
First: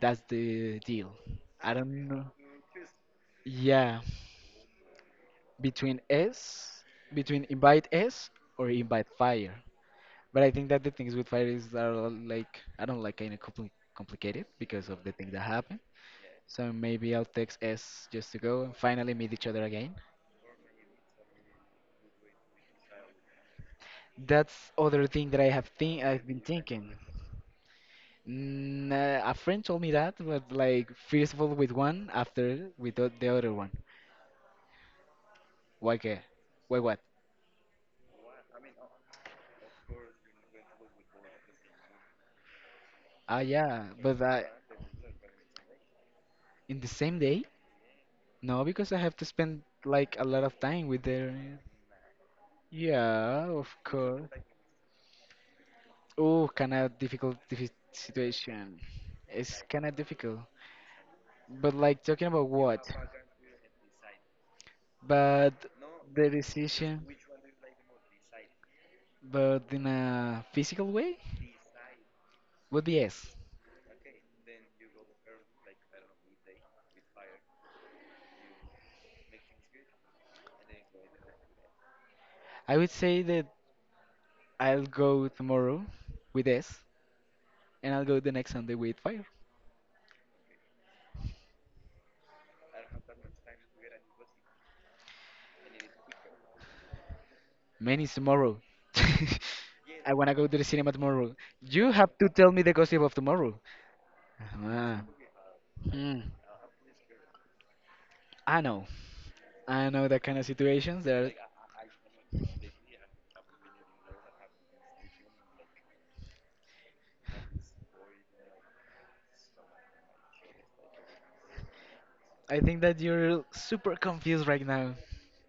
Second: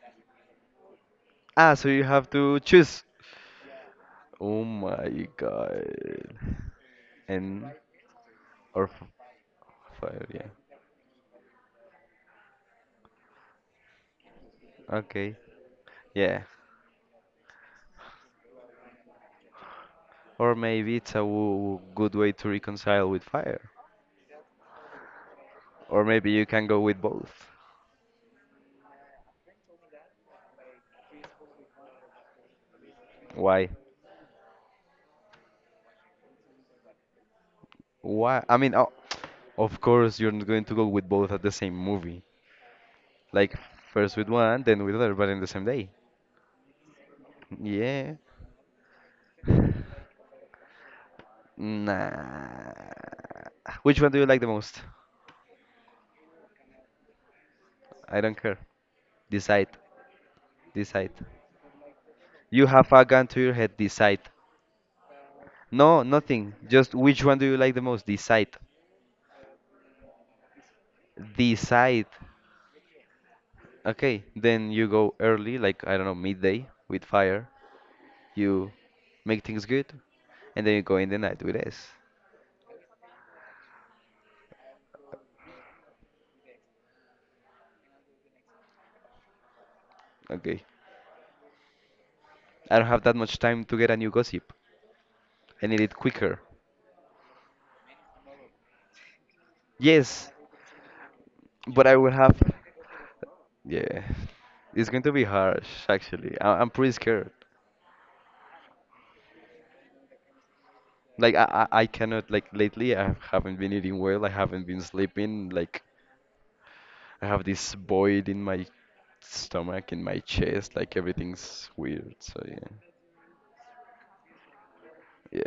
Speaker 2: That's the deal.
Speaker 1: Ah,
Speaker 2: I
Speaker 1: so you
Speaker 2: don't
Speaker 1: have
Speaker 2: know.
Speaker 1: to choose.
Speaker 2: Yeah,
Speaker 1: Oh my
Speaker 2: between
Speaker 1: god.
Speaker 2: S, between
Speaker 1: And
Speaker 2: invite S or
Speaker 1: or
Speaker 2: invite
Speaker 1: f-
Speaker 2: fire.
Speaker 1: fire,
Speaker 2: But
Speaker 1: yeah.
Speaker 2: I think that the things with fire is that are like I don't like kind of compli complicated because of the things
Speaker 1: Okay.
Speaker 2: that happen.
Speaker 1: Yeah.
Speaker 2: So maybe I'll text S just to go and finally meet each other again.
Speaker 1: Or maybe it's a w- good way to reconcile with fire.
Speaker 2: That's other thing that I have think
Speaker 1: Or
Speaker 2: I've
Speaker 1: maybe
Speaker 2: been
Speaker 1: you can go
Speaker 2: thinking.
Speaker 1: with both.
Speaker 2: Mm, uh, a friend told me that, but like first of all with one, after with the the other
Speaker 1: Why?
Speaker 2: one. Why? ca- Why what?
Speaker 1: Why? I mean, o- of course, you're not going to go with both at the same movie.
Speaker 2: Ah,
Speaker 1: Like
Speaker 2: yeah,
Speaker 1: first
Speaker 2: but
Speaker 1: with
Speaker 2: uh,
Speaker 1: one, then with other, but in the same day.
Speaker 2: in the same day.
Speaker 1: Yeah.
Speaker 2: No, because I have to spend like a lot of time with her.
Speaker 1: Nah.
Speaker 2: Yeah, of
Speaker 1: Which one do
Speaker 2: course.
Speaker 1: you like the most?
Speaker 2: Oh, kind of difficult diffi-
Speaker 1: I don't care.
Speaker 2: situation. It's
Speaker 1: Decide.
Speaker 2: kind of difficult.
Speaker 1: Decide.
Speaker 2: But like talking about
Speaker 1: You
Speaker 2: what?
Speaker 1: have a gun to your head. Decide.
Speaker 2: But
Speaker 1: No,
Speaker 2: the
Speaker 1: nothing. Just
Speaker 2: decision,
Speaker 1: which one do you like the most? Decide.
Speaker 2: but in a physical way,
Speaker 1: Decide.
Speaker 2: would be yes.
Speaker 1: Okay, then you go early, like I don't know, midday with fire. You make things good, and then you go in the night with S.
Speaker 2: I would say that I'll go tomorrow with S, and I'll go the next Sunday with Fire.
Speaker 1: Okay. I don't have that much time to get a new gossip. I need it quicker.
Speaker 2: Man, it's tomorrow. I
Speaker 1: Yes,
Speaker 2: wanna go to the cinema tomorrow.
Speaker 1: but
Speaker 2: You
Speaker 1: I will
Speaker 2: have to
Speaker 1: have.
Speaker 2: tell me the gossip of tomorrow.
Speaker 1: Yeah, it's
Speaker 2: Ah,
Speaker 1: going to be harsh
Speaker 2: hmm.
Speaker 1: actually. I I'm pretty scared.
Speaker 2: I know. I know that kind of situations. There,
Speaker 1: Like I I I cannot like lately I haven't been eating well. I haven't been sleeping. Like I have this void in my stomach, in my chest. Like everything's weird. So yeah.
Speaker 2: I think that you're super confused right now.
Speaker 1: Yeah.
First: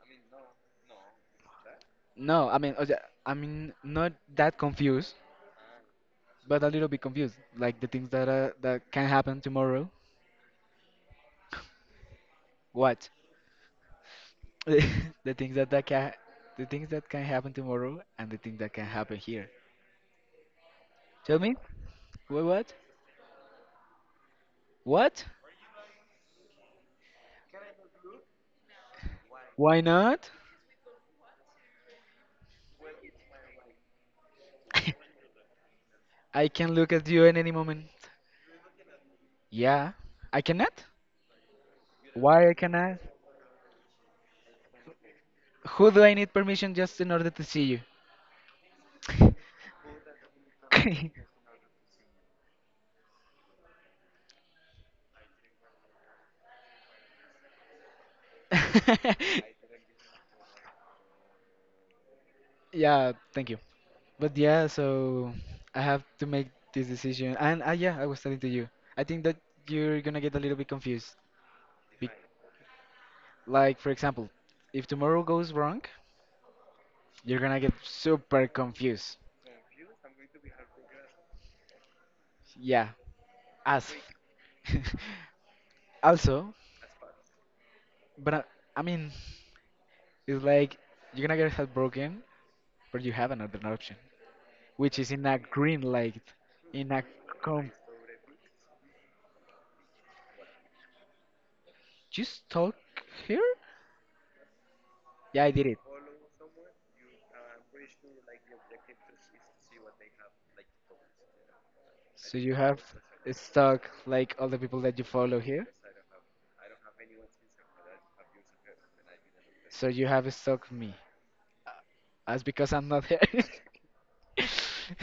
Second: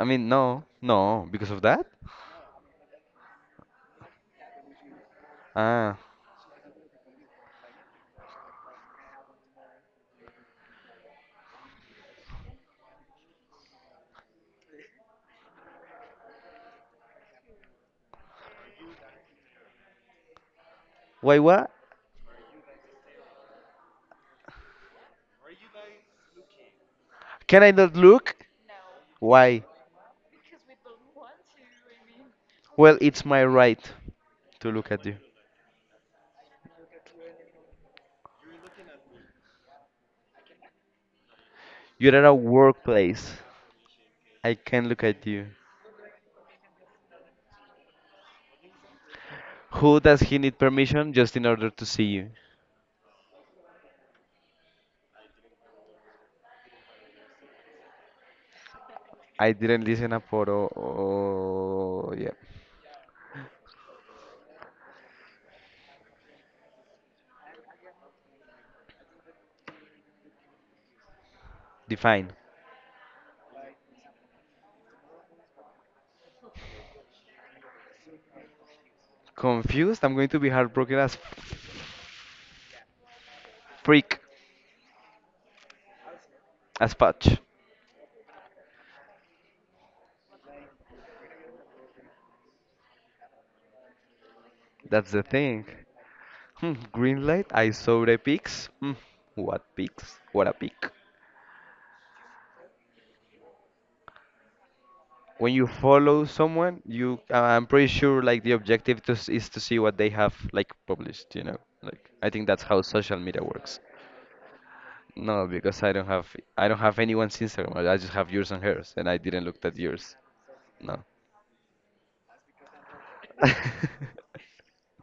Speaker 1: I mean no, no, because of that?
Speaker 2: No, I mean, okay, I mean, not that confused,
Speaker 1: Ah,
Speaker 2: but a little bit confused. Like the things that uh, that can happen tomorrow. What? the things that that can, the things that can happen tomorrow, and the things that can happen here. Tell
Speaker 1: why
Speaker 2: me,
Speaker 1: what?
Speaker 2: Wha- what? What?
Speaker 1: Can I not look? Why?
Speaker 2: Why not?
Speaker 1: Well, it's my right to look at you.
Speaker 2: I can look at you in any moment. Yeah, I cannot.
Speaker 1: You're at a
Speaker 2: Why I cannot?
Speaker 1: workplace. I can look at you.
Speaker 2: Who do I need permission just in order to see you?
Speaker 1: Who does he need permission just in order to see you? I didn't listen up for oh, oh yeah.
Speaker 2: Yeah, thank you. But yeah, so I have to make this decision. And uh, yeah, I was telling to you, I think that you're gonna get a little bit confused. Be
Speaker 1: Define.
Speaker 2: like, for example, if tomorrow goes wrong, you're gonna get super confused.
Speaker 1: Confused? I'm going to be heartbroken as
Speaker 2: Yeah, as.
Speaker 1: freak
Speaker 2: f- Also,
Speaker 1: as patch.
Speaker 2: but I, I mean, it's like you're gonna get heartbroken, but you have another option, which
Speaker 1: That's
Speaker 2: is
Speaker 1: the
Speaker 2: in a
Speaker 1: thing.
Speaker 2: green light,
Speaker 1: Hmm,
Speaker 2: in a
Speaker 1: green light,
Speaker 2: com.
Speaker 1: I saw the pics. Hmm, what pics? What a pic.
Speaker 2: You stuck here? Yeah, I
Speaker 1: When
Speaker 2: did
Speaker 1: you
Speaker 2: it.
Speaker 1: follow someone, you uh, I'm pretty sure like the objective to, s- is to see what they have like published, you know. Like I
Speaker 2: So
Speaker 1: think
Speaker 2: you
Speaker 1: that's
Speaker 2: have
Speaker 1: how social media works.
Speaker 2: stuck like all the people that you follow
Speaker 1: No,
Speaker 2: here.
Speaker 1: because I don't have I don't have anyone's Instagram. I just have yours and hers, and I didn't look at
Speaker 2: So you
Speaker 1: yours.
Speaker 2: have stuck me.
Speaker 1: No.
Speaker 2: That's because I'm not here.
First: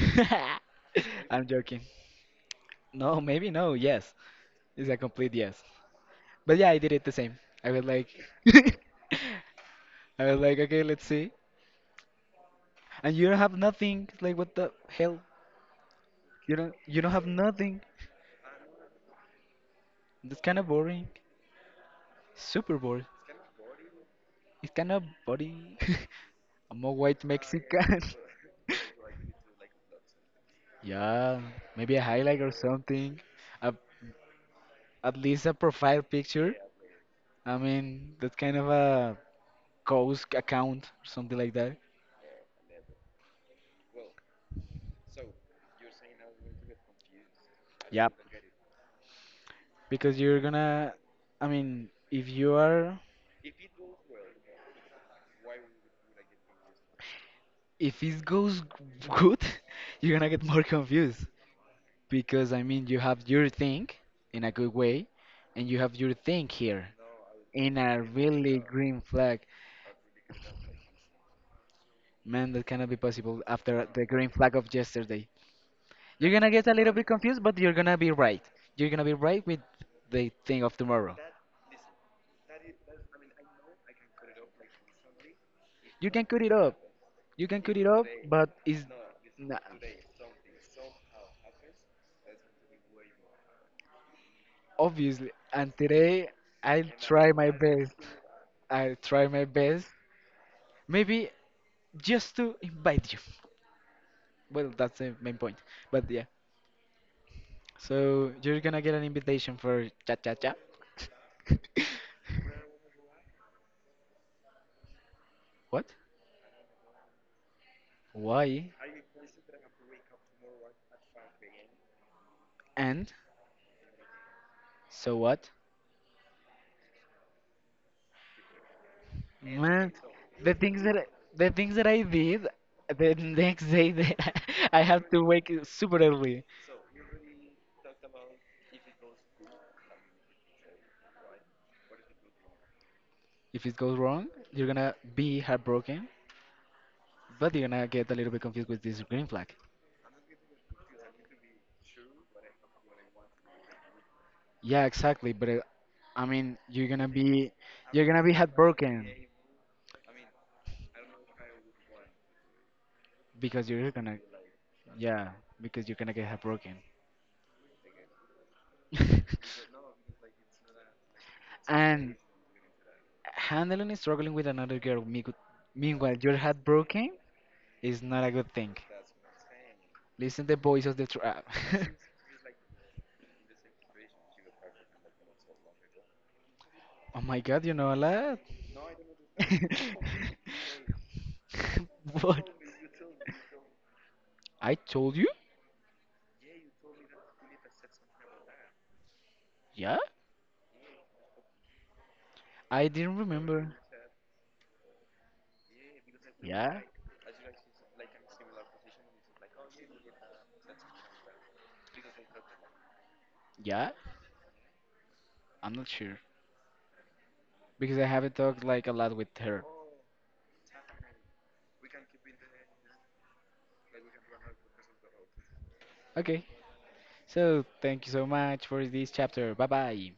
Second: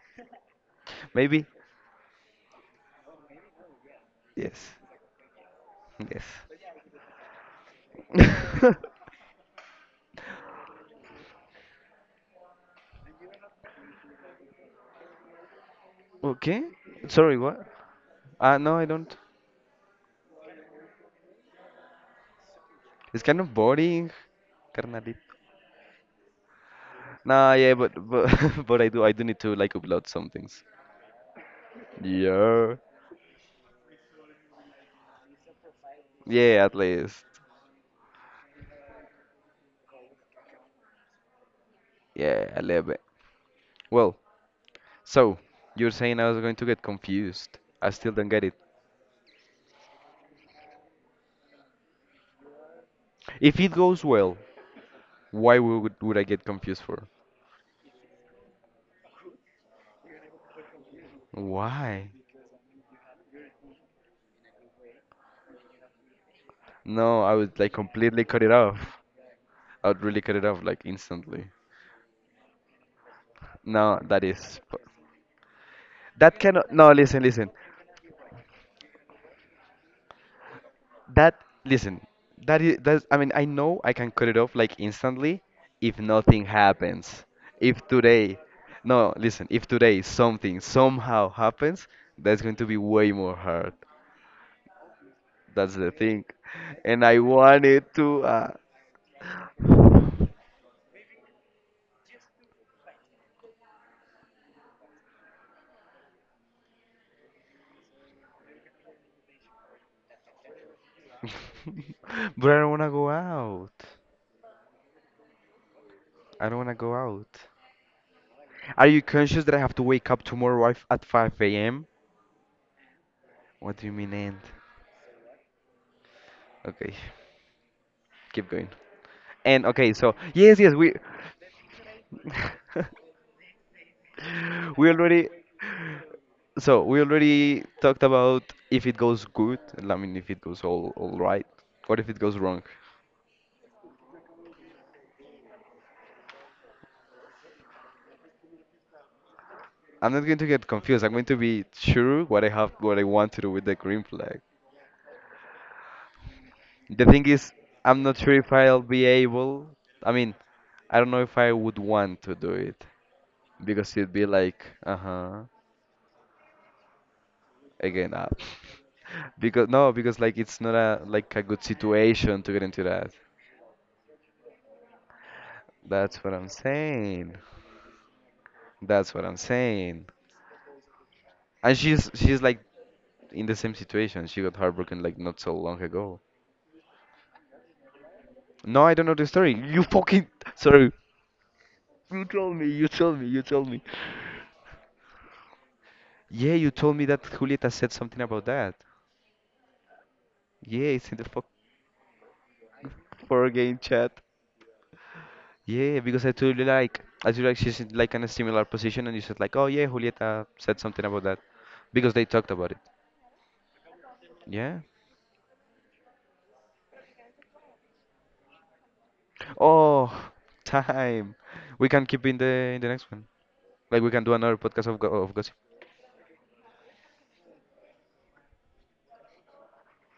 Speaker 1: Maybe?
Speaker 2: I'm joking. No, maybe no. Yes,
Speaker 1: Yes.
Speaker 2: it's a complete yes.
Speaker 1: Yes.
Speaker 2: But yeah, I did it the same. I was like, I was like, okay, let's see. And you don't have nothing. Like, what the hell? You
Speaker 1: Okay.
Speaker 2: don't, you don't have
Speaker 1: Sorry, what?
Speaker 2: nothing.
Speaker 1: Uh, no, I don't.
Speaker 2: That's kind of boring. Super boring.
Speaker 1: It's kind of boring,
Speaker 2: It's kind of
Speaker 1: carnalito.
Speaker 2: body. I'm a white
Speaker 1: Nah, yeah, but
Speaker 2: Mexican.
Speaker 1: but but I do I do need to like upload some things.
Speaker 2: Yeah, maybe a highlight or
Speaker 1: Yeah.
Speaker 2: something. A, at least a profile picture.
Speaker 1: Yeah, at least.
Speaker 2: I mean, that kind of a Coast account or something like that.
Speaker 1: Yeah, a little bit. Well, so you're saying I was going to get confused. I still
Speaker 2: Yep.
Speaker 1: don't get it.
Speaker 2: Because you're gonna, I mean, if you are,
Speaker 1: If it goes well, why would would I get confused for?
Speaker 2: if it goes g- good, you're gonna get more confused.
Speaker 1: Why?
Speaker 2: Because, I mean, you have your thing in a good way, and you have your thing here
Speaker 1: No, I would like
Speaker 2: in a
Speaker 1: completely cut it
Speaker 2: really
Speaker 1: off.
Speaker 2: green flag.
Speaker 1: I would really cut it off like instantly.
Speaker 2: Man, that cannot be possible after
Speaker 1: No,
Speaker 2: the
Speaker 1: that
Speaker 2: green flag
Speaker 1: is
Speaker 2: of yesterday. You're
Speaker 1: that
Speaker 2: gonna get
Speaker 1: cannot.
Speaker 2: a
Speaker 1: No,
Speaker 2: little bit
Speaker 1: listen,
Speaker 2: confused,
Speaker 1: listen.
Speaker 2: but you're gonna be right. You're gonna be right with the thing of tomorrow.
Speaker 1: That listen. That is that. I mean, I know I can cut it off like instantly if
Speaker 2: You can cut
Speaker 1: nothing
Speaker 2: it up.
Speaker 1: happens.
Speaker 2: You can cut
Speaker 1: If
Speaker 2: it up,
Speaker 1: today,
Speaker 2: but it's
Speaker 1: no, listen.
Speaker 2: not.
Speaker 1: If today something somehow happens, that's going to be way more hard.
Speaker 2: Obviously.
Speaker 1: That's
Speaker 2: And
Speaker 1: the thing,
Speaker 2: today, I'll
Speaker 1: and I
Speaker 2: try my
Speaker 1: wanted
Speaker 2: best.
Speaker 1: to. Uh...
Speaker 2: I'll try my best. Maybe just to invite you. Well, that's the main point. But yeah. So you're gonna get an invitation for cha cha cha.
Speaker 1: but I don't wanna go out.
Speaker 2: What?
Speaker 1: I don't wanna go out.
Speaker 2: Why?
Speaker 1: Are you conscious that I have to wake up tomorrow at at five a m?
Speaker 2: And
Speaker 1: What do you mean, and?
Speaker 2: so what?
Speaker 1: Okay, keep going. And
Speaker 2: Man,
Speaker 1: okay, so
Speaker 2: the
Speaker 1: yes, yes,
Speaker 2: things
Speaker 1: we
Speaker 2: that I, the things that I did the next day that I
Speaker 1: we
Speaker 2: have to
Speaker 1: already
Speaker 2: wake super early.
Speaker 1: so we already talked about if it goes good. I mean, if it goes all all right, or if it goes wrong.
Speaker 2: If it goes wrong, you're gonna be heartbroken, but you're gonna get a little bit confused with this green flag.
Speaker 1: I'm not going to get confused. I'm going to be sure what I have, what I want to do with the green flag.
Speaker 2: Yeah, exactly. But uh, I mean, you're
Speaker 1: The
Speaker 2: gonna
Speaker 1: thing is,
Speaker 2: be
Speaker 1: I'm
Speaker 2: you're
Speaker 1: not
Speaker 2: gonna be
Speaker 1: sure if I'll be
Speaker 2: heartbroken
Speaker 1: able. I mean, I don't know if I would want to do it.
Speaker 2: because you're
Speaker 1: Because it'd
Speaker 2: gonna
Speaker 1: be like,
Speaker 2: yeah
Speaker 1: uh-huh,
Speaker 2: because you're gonna get heartbroken.
Speaker 1: again up. Because no, because like it's not a like a good
Speaker 2: And
Speaker 1: situation to get into that.
Speaker 2: handling and struggling with another girl meanwhile meanwhile
Speaker 1: That's what
Speaker 2: your
Speaker 1: I'm
Speaker 2: heartbroken
Speaker 1: saying.
Speaker 2: is not a good thing.
Speaker 1: That's what I'm saying.
Speaker 2: Listen the voice of the trap.
Speaker 1: And she's she's like in the same situation. She got heartbroken like not so long ago.
Speaker 2: Oh my god, you know a lot.
Speaker 1: No, I don't know the story. You fucking sorry. You
Speaker 2: What?
Speaker 1: told me. You told me. You told me.
Speaker 2: I told you?
Speaker 1: Yeah, you told me that Julieta said something about that.
Speaker 2: Yeah?
Speaker 1: Yeah, it's in the fuck
Speaker 2: I didn't
Speaker 1: four
Speaker 2: remember.
Speaker 1: game chat. Yeah, because I told you
Speaker 2: Yeah?
Speaker 1: like I told you like she's in like in a similar position and you said like, oh yeah, Julieta said something about that. Because they talked about it.
Speaker 2: Yeah?
Speaker 1: Yeah.
Speaker 2: I'm not sure. Because I haven't talked like a lot with her.
Speaker 1: Oh, time. We can keep in the in the next one. Like we can do another podcast of go of gossip.
Speaker 2: Okay. So thank you so much for this chapter. Bye bye.